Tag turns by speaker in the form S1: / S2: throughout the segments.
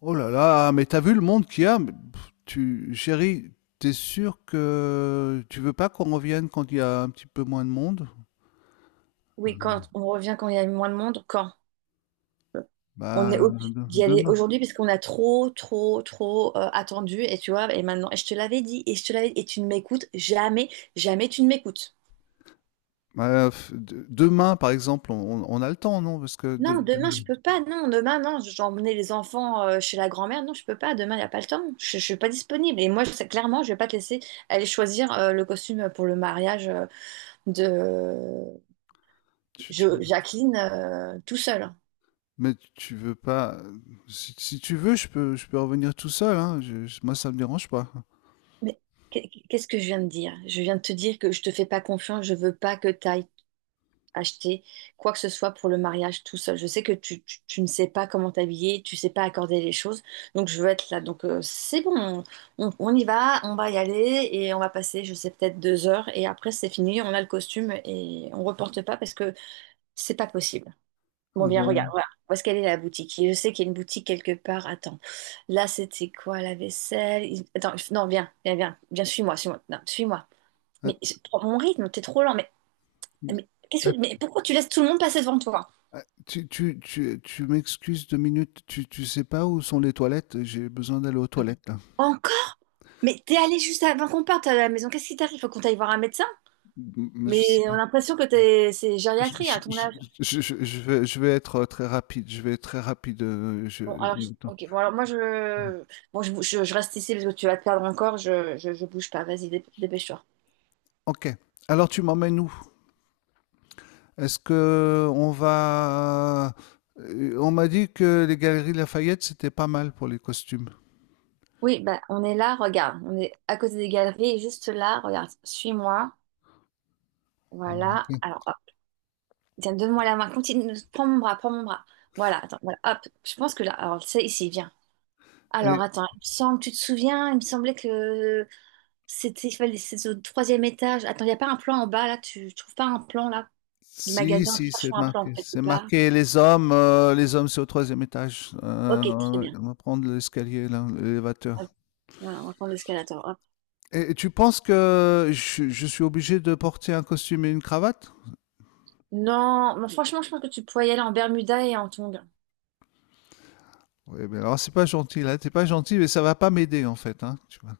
S1: Oh là là, mais t'as vu le monde qu'il y a? Mais, chérie, t'es sûr que tu veux pas qu'on revienne quand il y a un petit peu moins de monde?
S2: Oui, quand on revient quand il y a moins de monde, quand euh, on est
S1: Bah,
S2: obligé d'y aller
S1: demain.
S2: aujourd'hui parce qu'on a trop attendu et tu vois, et maintenant, et je te l'avais dit, et je te l'avais dit, et tu ne m'écoutes jamais, jamais tu ne m'écoutes.
S1: Bah, demain, par exemple, on a le temps, non? Parce que
S2: Non,
S1: de-
S2: demain je peux pas, non, demain non, j'ai emmené les enfants chez la grand-mère, non, je peux pas, demain il n'y a pas le temps, je suis pas disponible. Et moi, clairement, je vais pas te laisser aller choisir le costume pour le mariage de
S1: tu- tu-
S2: Jacqueline tout seul.
S1: mais tu veux pas. Si, tu veux, je peux revenir tout seul, hein. Moi, ça me dérange pas.
S2: Mais qu'est-ce que je viens de dire? Je viens de te dire que je te fais pas confiance, je veux pas que tu ailles acheter quoi que ce soit pour le mariage tout seul. Je sais que tu ne sais pas comment t'habiller, tu sais pas accorder les choses, donc je veux être là. Donc c'est bon, on y va, on va y aller et on va passer, je sais, peut-être 2 heures et après c'est fini, on a le costume et on reporte pas parce que c'est pas possible. Bon, viens, regarde,
S1: Bon.
S2: voilà. Où est-ce qu'elle est la boutique? Et je sais qu'il y a une boutique quelque part. Attends, là c'était quoi la vaisselle? Attends, non, viens, suis-moi, suis-moi, non, suis-moi. Mais
S1: Att-
S2: prends mon rythme, t'es trop lent.
S1: mais-
S2: Mais
S1: att-
S2: mais pourquoi tu laisses tout le monde passer devant toi?
S1: tu m'excuses 2 minutes. Tu sais pas où sont les toilettes? J'ai besoin d'aller aux toilettes, là.
S2: Encore? Mais t'es allé juste avant qu'on parte à la maison. Qu'est-ce qui t'arrive? Faut qu'on t'aille voir un médecin?
S1: M- mais je-
S2: Mais on a l'impression que t'es, c'est
S1: Je
S2: gériatrie à ton
S1: je
S2: âge.
S1: je je je vais je vais être, très rapide. Je vais être très rapide. Je
S2: Bon, alors,
S1: Attends.
S2: ok, bon, alors moi je, bon, je, bou- je reste ici parce que tu vas te perdre encore. Je bouge pas. Vas-y, dépêche-toi.
S1: OK, alors tu m'emmènes où? Est-ce que on va, On m'a dit que les Galeries Lafayette, c'était pas mal pour les costumes.
S2: Oui, bah, on est là, regarde, on est à côté des galeries, et juste là, regarde, suis-moi,
S1: Oh,
S2: voilà,
S1: ok.
S2: alors, hop, tiens, donne-moi la main, continue, prends mon bras, voilà, attends, voilà, hop, je pense que là, alors, c'est ici, viens. Alors,
S1: Et
S2: attends, il me semble, tu te souviens, il me semblait que c'était, c'est au troisième étage, attends, il n'y a pas un plan en bas, là, tu trouves pas un plan, là, du
S1: Si,
S2: magasin,
S1: si,
S2: cherche
S1: c'est
S2: un plan,
S1: marqué,
S2: quelque
S1: c'est
S2: part.
S1: marqué les hommes. Les hommes, c'est au troisième étage.
S2: Ok, très bien,
S1: On va prendre l'escalier là, l'élévateur.
S2: hop, voilà, on va prendre l'escalator, hop.
S1: Et tu penses que je suis obligé de porter un costume et une cravate?
S2: Non, mais franchement, je pense que tu pourrais y aller en Bermuda et en tongs.
S1: Oui, mais alors c'est pas gentil, là, t'es pas gentil. Mais ça va pas m'aider en fait, hein, tu vois.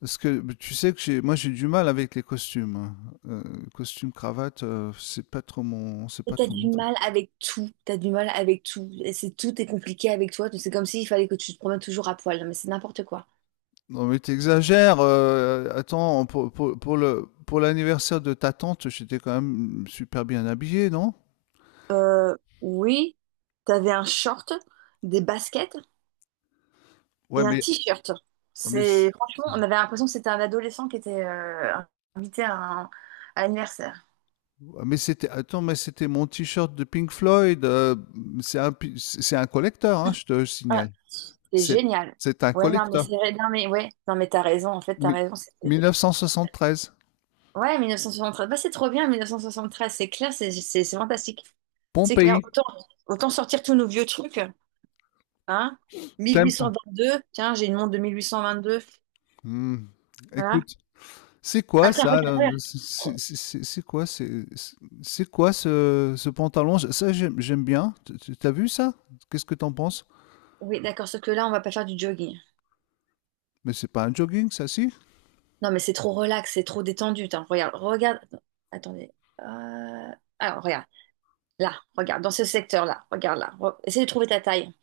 S1: Parce que mais tu sais que moi j'ai du mal avec les costumes, hein. Euh, Costume cravate, c'est pas trop mon, c'est
S2: Et
S1: pas
S2: t'as
S1: trop
S2: du
S1: mon truc.
S2: mal avec tout, t'as du mal avec tout. Et c'est tout est compliqué avec toi. C'est comme s'il fallait que tu te promènes toujours à poil. Non, mais c'est n'importe quoi.
S1: Non mais t'exagères. Attends, pour l'anniversaire de ta tante, j'étais quand même super bien habillé, non?
S2: Euh, oui, t'avais un short, des baskets
S1: Ouais,
S2: et un t-shirt.
S1: mais
S2: C'est
S1: c-
S2: franchement, on avait l'impression que c'était un adolescent qui était invité à à l'anniversaire.
S1: ouais, mais c'était attends, mais c'était mon t-shirt de Pink Floyd. C'est un collecteur, hein, je te
S2: Ah,
S1: signale.
S2: c'est
S1: C'est
S2: génial.
S1: c'est un
S2: Ouais, non, mais
S1: collecteur.
S2: c'est vrai. Non, mais ouais, non, mais t'as raison. En fait, t'as
S1: Mi-
S2: raison.
S1: 1973.
S2: Ouais, 1973. Bah, c'est trop bien, 1973. C'est clair, c'est fantastique. C'est clair.
S1: Pompéi.
S2: Autant, autant sortir tous nos vieux trucs. Hein?
S1: Tempa.
S2: 1822. Tiens, j'ai une montre de 1822.
S1: Hmm.
S2: Voilà.
S1: Écoute, c'est
S2: Ah,
S1: quoi
S2: tiens,
S1: ça là?
S2: regarde. Re-
S1: C'est quoi ce pantalon? Ça, j'aime bien. T'as vu ça? Qu'est-ce que t'en penses?
S2: Oui, d'accord. Sauf que là, on va pas faire du jogging.
S1: Mais c'est pas un jogging ça, si?
S2: Non, mais c'est trop relax, c'est trop détendu. Tiens. Regarde. Attendez. Euh, Alors, regarde. Là, regarde. Dans ce secteur-là. Regarde là. Essaye de trouver ta taille.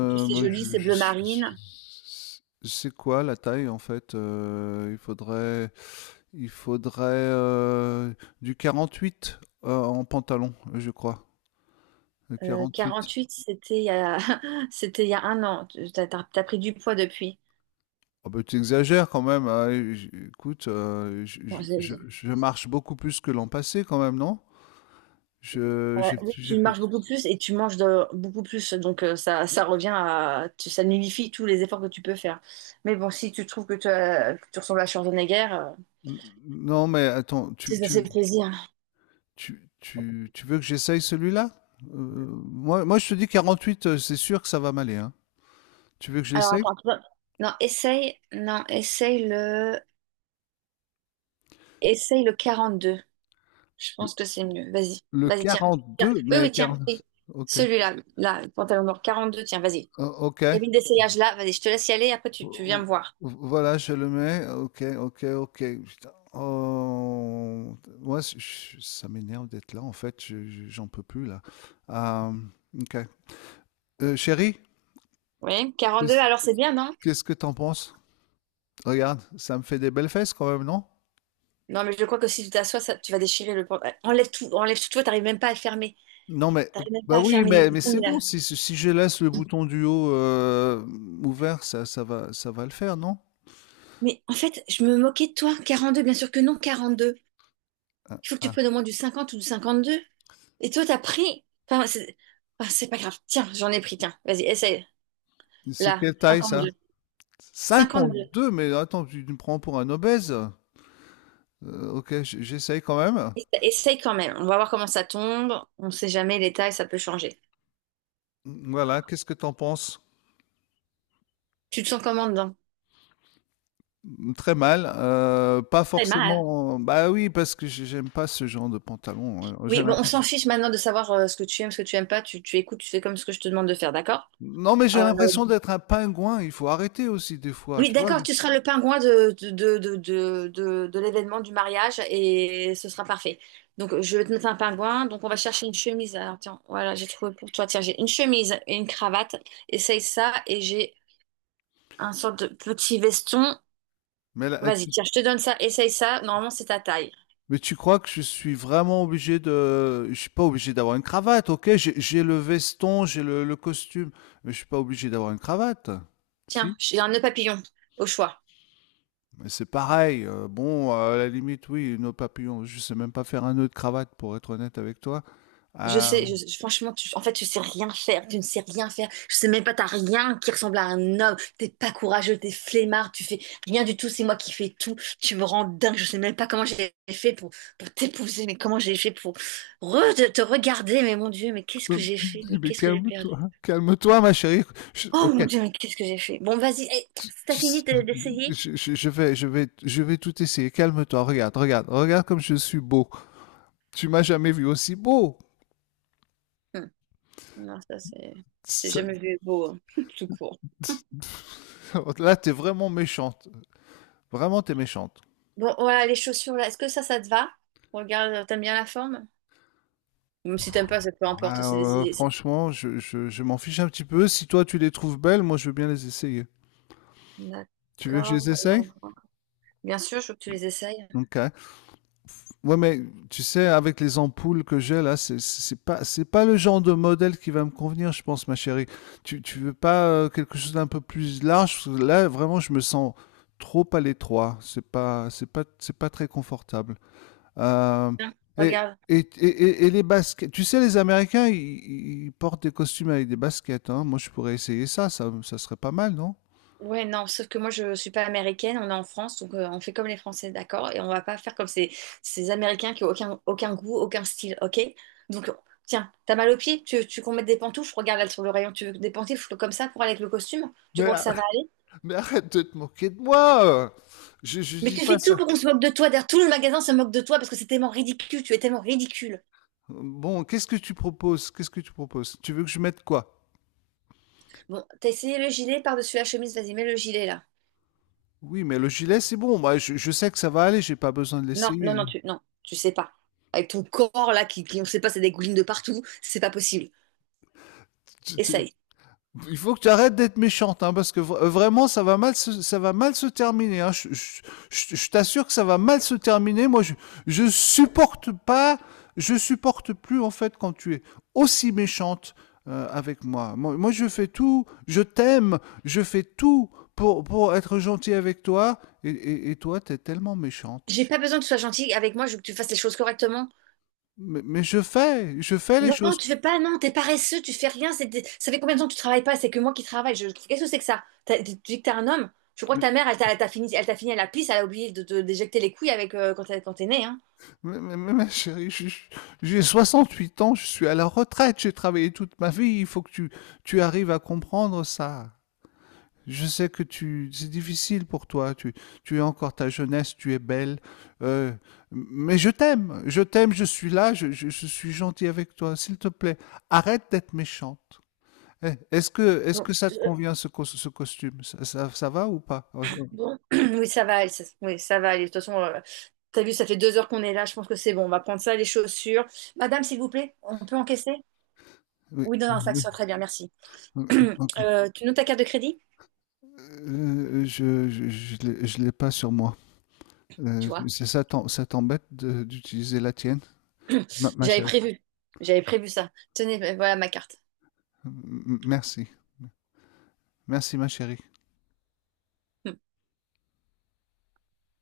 S2: En plus, c'est
S1: Moi,
S2: joli, c'est
S1: je
S2: bleu
S1: suis- je-
S2: marine.
S1: C'est quoi la taille en fait? Il faudrait du 48 en pantalon, je crois. Le 48.
S2: 48, c'était il y a... c'était il y a un an. T'as, t'as pris du poids depuis.
S1: Ah bah, tu exagères quand même, hein. Écoute, je,
S2: Bon,
S1: je- je- je marche beaucoup plus que l'an passé quand même, non? Je,
S2: voilà. Oui,
S1: j'ai
S2: tu
S1: fait.
S2: marches beaucoup plus et tu manges beaucoup plus. Donc, ça, ça revient à... ça nullifie tous les efforts que tu peux faire. Mais bon, si tu trouves que, que tu ressembles à Schwarzenegger,
S1: Non, mais attends,
S2: c'est
S1: tu,
S2: ça, c'est
S1: tu,
S2: le plaisir.
S1: tu, tu, tu veux que j'essaye celui-là? Euh, moi, je te dis 48, c'est sûr que ça va m'aller, hein. Tu veux que je
S2: Alors,
S1: l'essaye?
S2: attends. Non, Non, Essaye le 42. Je
S1: Le
S2: pense que c'est mieux. Vas-y.
S1: le
S2: Vas-y, tiens. Tiens.
S1: deux
S2: Oui,
S1: mais
S2: oui, tiens. Oui.
S1: 40. Ok.
S2: Celui-là, là, pantalon noir 42. Tiens, vas-y.
S1: Oh, ok.
S2: Cabine d'essayage là, vas-y, je te laisse y aller, après
S1: Vo-
S2: tu viens me
S1: vo-
S2: voir.
S1: Voilà, je le mets. Ok, ok, ok. Putain. Oh, moi, ça m'énerve d'être là. En fait, j'en peux plus là. Euh, ok. Chérie,
S2: Oui, 42,
S1: qu'est-ce
S2: alors c'est bien, non?
S1: qu'est-ce que t'en penses? Regarde, ça me fait des belles fesses quand même, non?
S2: Non, mais je crois que si tu t'assois, ça, tu vas déchirer le. Enlève tout, toi, t'arrives même pas à le fermer.
S1: Non, mais
S2: T'arrives même pas
S1: bah
S2: à
S1: oui,
S2: fermer les
S1: mais
S2: boutons,
S1: c'est bon.
S2: là.
S1: Si, je laisse le bouton du haut ouvert, ça va le faire, non?
S2: Mais en fait, je me moquais de toi. 42, bien sûr que non, 42. Il faut que tu
S1: Ah.
S2: prennes au moins du 50 ou du 52. Et toi, t'as pris... Enfin, c'est pas grave. Tiens, j'en ai pris, tiens. Vas-y, essaye.
S1: C'est
S2: Là,
S1: quelle taille ça?
S2: 52.
S1: Cinquante
S2: 52.
S1: deux. Mais attends, tu me prends pour un obèse? Ok, j'essaye quand même.
S2: Essaye quand même. On va voir comment ça tombe. On sait jamais, les tailles, ça peut changer.
S1: Voilà, qu'est-ce que t'en penses?
S2: Tu te sens comment dedans?
S1: Très mal, pas
S2: Très mal.
S1: forcément. Bah, oui, parce que j'aime pas ce genre de pantalon. J'ai
S2: Oui, bon, on
S1: l'impression
S2: s'en fiche maintenant de savoir ce que tu aimes, ce que tu aimes pas. Tu écoutes, tu fais comme ce que je te demande de faire, d'accord?
S1: non, mais j'ai
S2: Euh,
S1: l'impression d'être un pingouin. Il faut arrêter aussi des fois,
S2: oui,
S1: tu vois?
S2: d'accord, tu seras le pingouin de l'événement du mariage et ce sera parfait. Donc, je vais te mettre un pingouin. Donc, on va chercher une chemise. Alors, tiens, voilà, j'ai trouvé pour toi. Tiens, j'ai une chemise et une cravate. Essaye ça et j'ai un sorte de petit veston.
S1: Mais là,
S2: Vas-y,
S1: tu
S2: tiens, je te donne ça. Essaye ça. Normalement, c'est ta taille.
S1: mais tu crois que je suis vraiment obligé de, je suis pas obligé d'avoir une cravate. OK, j'ai le veston, j'ai le costume, mais je suis pas obligé d'avoir une cravate.
S2: Tiens,
S1: Si?
S2: j'ai un nœud papillon au choix.
S1: Mais c'est pareil. Bon, à la limite, oui, nœud papillon, je sais même pas faire un nœud de cravate pour être honnête avec toi.
S2: Je sais,
S1: Hem
S2: franchement, tu sais rien faire, tu ne sais rien faire. Je sais même pas, t'as rien qui ressemble à un homme. T'es pas courageux, t'es flemmard, tu fais rien du tout. C'est moi qui fais tout. Tu me rends dingue. Je sais même pas comment j'ai fait pour t'épouser, mais comment j'ai fait pour te regarder. Mais mon Dieu, mais qu'est-ce
S1: Je
S2: que j'ai fait? Mais
S1: dis, mais
S2: qu'est-ce que j'ai perdu?
S1: calme-toi, calme-toi, ma chérie.
S2: Oh
S1: Ok.
S2: mon Dieu, mais qu'est-ce que j'ai fait? Bon, vas-y, hey, t'as
S1: Tu sais-
S2: fini d'essayer?
S1: je vais tout essayer. Calme-toi. Regarde, regarde, regarde comme je suis beau. Tu m'as jamais vu aussi beau.
S2: Hmm. Non, ça c'est, j'ai
S1: Ça-
S2: jamais vu beau, hein, tout court.
S1: Là, t'es vraiment méchante. Vraiment, t'es méchante.
S2: Bon, voilà, les chaussures là. Est-ce que ça te va? Regarde, t'aimes bien la forme? Même si t'aimes pas, ça peu importe,
S1: Ah,
S2: c'est décidé.
S1: Franchement, je m'en fiche un petit peu. Si toi, tu les trouves belles, moi, je veux bien les essayer. Tu veux que je
S2: D'accord,
S1: les essaye?
S2: voyons. Bien sûr, je veux que tu les essayes.
S1: Ok. Ouais, mais tu sais, avec les ampoules que j'ai là, c'est pas le genre de modèle qui va me convenir, je pense, ma chérie. Tu veux pas quelque chose d'un peu plus large? Parce que là, vraiment, je me sens trop à l'étroit. C'est pas très confortable. Euh,
S2: Tiens,
S1: et
S2: regarde.
S1: et, et, et- et les baskets, tu sais, les Américains, ils portent des costumes avec des baskets, hein. Moi, je pourrais essayer ça, ça serait pas mal, non?
S2: Ouais, non, sauf que moi je suis pas américaine, on est en France, donc on fait comme les Français, d'accord? Et on va pas faire comme ces Américains qui ont aucun goût, aucun style, ok? Donc, tiens, t'as mal aux pieds? Tu veux qu'on mette des pantoufles? Regarde là sur le rayon, tu veux des pantoufles comme ça pour aller avec le costume? Tu
S1: Mais,
S2: crois que ça va aller?
S1: arrête de te moquer de moi! Je
S2: Mais
S1: dis
S2: tu
S1: pas
S2: fais tout
S1: ça.
S2: pour qu'on se moque de toi, d'ailleurs tout le magasin se moque de toi parce que c'est tellement ridicule, tu es tellement ridicule.
S1: Bon, qu'est-ce que tu proposes? Qu'est-ce que tu proposes? Tu veux que je mette quoi?
S2: Bon, t'as essayé le gilet par-dessus la chemise, vas-y, mets le gilet là.
S1: Oui, mais le gilet, c'est bon. Moi, je sais que ça va aller. J'ai pas besoin de
S2: Non, non,
S1: l'essayer.
S2: non, non, tu sais pas. Avec ton corps là qui on sait pas, ça dégouline de partout, c'est pas possible.
S1: Tu- tu-
S2: Essaye.
S1: Il faut que tu arrêtes d'être méchante, hein, parce que vraiment, ça va mal se terminer. Hein. Je t'assure que ça va mal se terminer. Moi, je supporte pas, je supporte plus en fait quand tu es aussi méchante avec moi. Moi. Moi, je fais tout. Je t'aime. Je fais tout pour être gentil avec toi. Et toi, t'es tellement méchante.
S2: J'ai pas besoin que tu sois gentil avec moi, je veux que tu fasses les choses correctement.
S1: Mais je fais les
S2: Non,
S1: choses.
S2: tu fais pas, non, t'es paresseux, tu fais rien. Ça fait combien de temps que tu travailles pas? C'est que moi qui travaille. Je... Qu'est-ce que c'est que ça? Tu dis que t'es un homme? Je crois que
S1: Mais,
S2: ta mère, elle t'a fini à la pisse, elle a oublié de te déjecter les couilles avec quand t'es né, hein.
S1: mais chérie, j'ai 68 ans, je suis à la retraite, j'ai travaillé toute ma vie, il faut que tu arrives à comprendre ça. Je sais que c'est difficile pour toi, tu es encore ta jeunesse, tu es belle, euh, mais je t'aime, je t'aime, je suis là, je suis gentil avec toi, s'il te plaît, arrête d'être méchante. Eh, Est-ce que, est-ce
S2: Bon,
S1: que ça te convient ce, ce costume? Ça va ou pas? Oh, oh.
S2: bon. Oui, ça va, oui, ça va aller. De toute façon, t'as vu, ça fait 2 heures qu'on est là. Je pense que c'est bon. On va prendre ça, les chaussures. Madame, s'il vous plaît, on peut encaisser?
S1: Oui.
S2: Oui, non,
S1: Oui.
S2: non, ça te soit très bien, merci.
S1: Oui, oui, ok.
S2: Tu notes ta carte de crédit?
S1: Je l'ai pas sur moi.
S2: Tu vois,
S1: C'est, ça t'embête d'utiliser la tienne, ma, ma
S2: j'avais
S1: chérie?
S2: prévu. J'avais prévu ça. Tenez, ben, voilà ma carte.
S1: Merci, merci ma chérie.
S2: Hmm.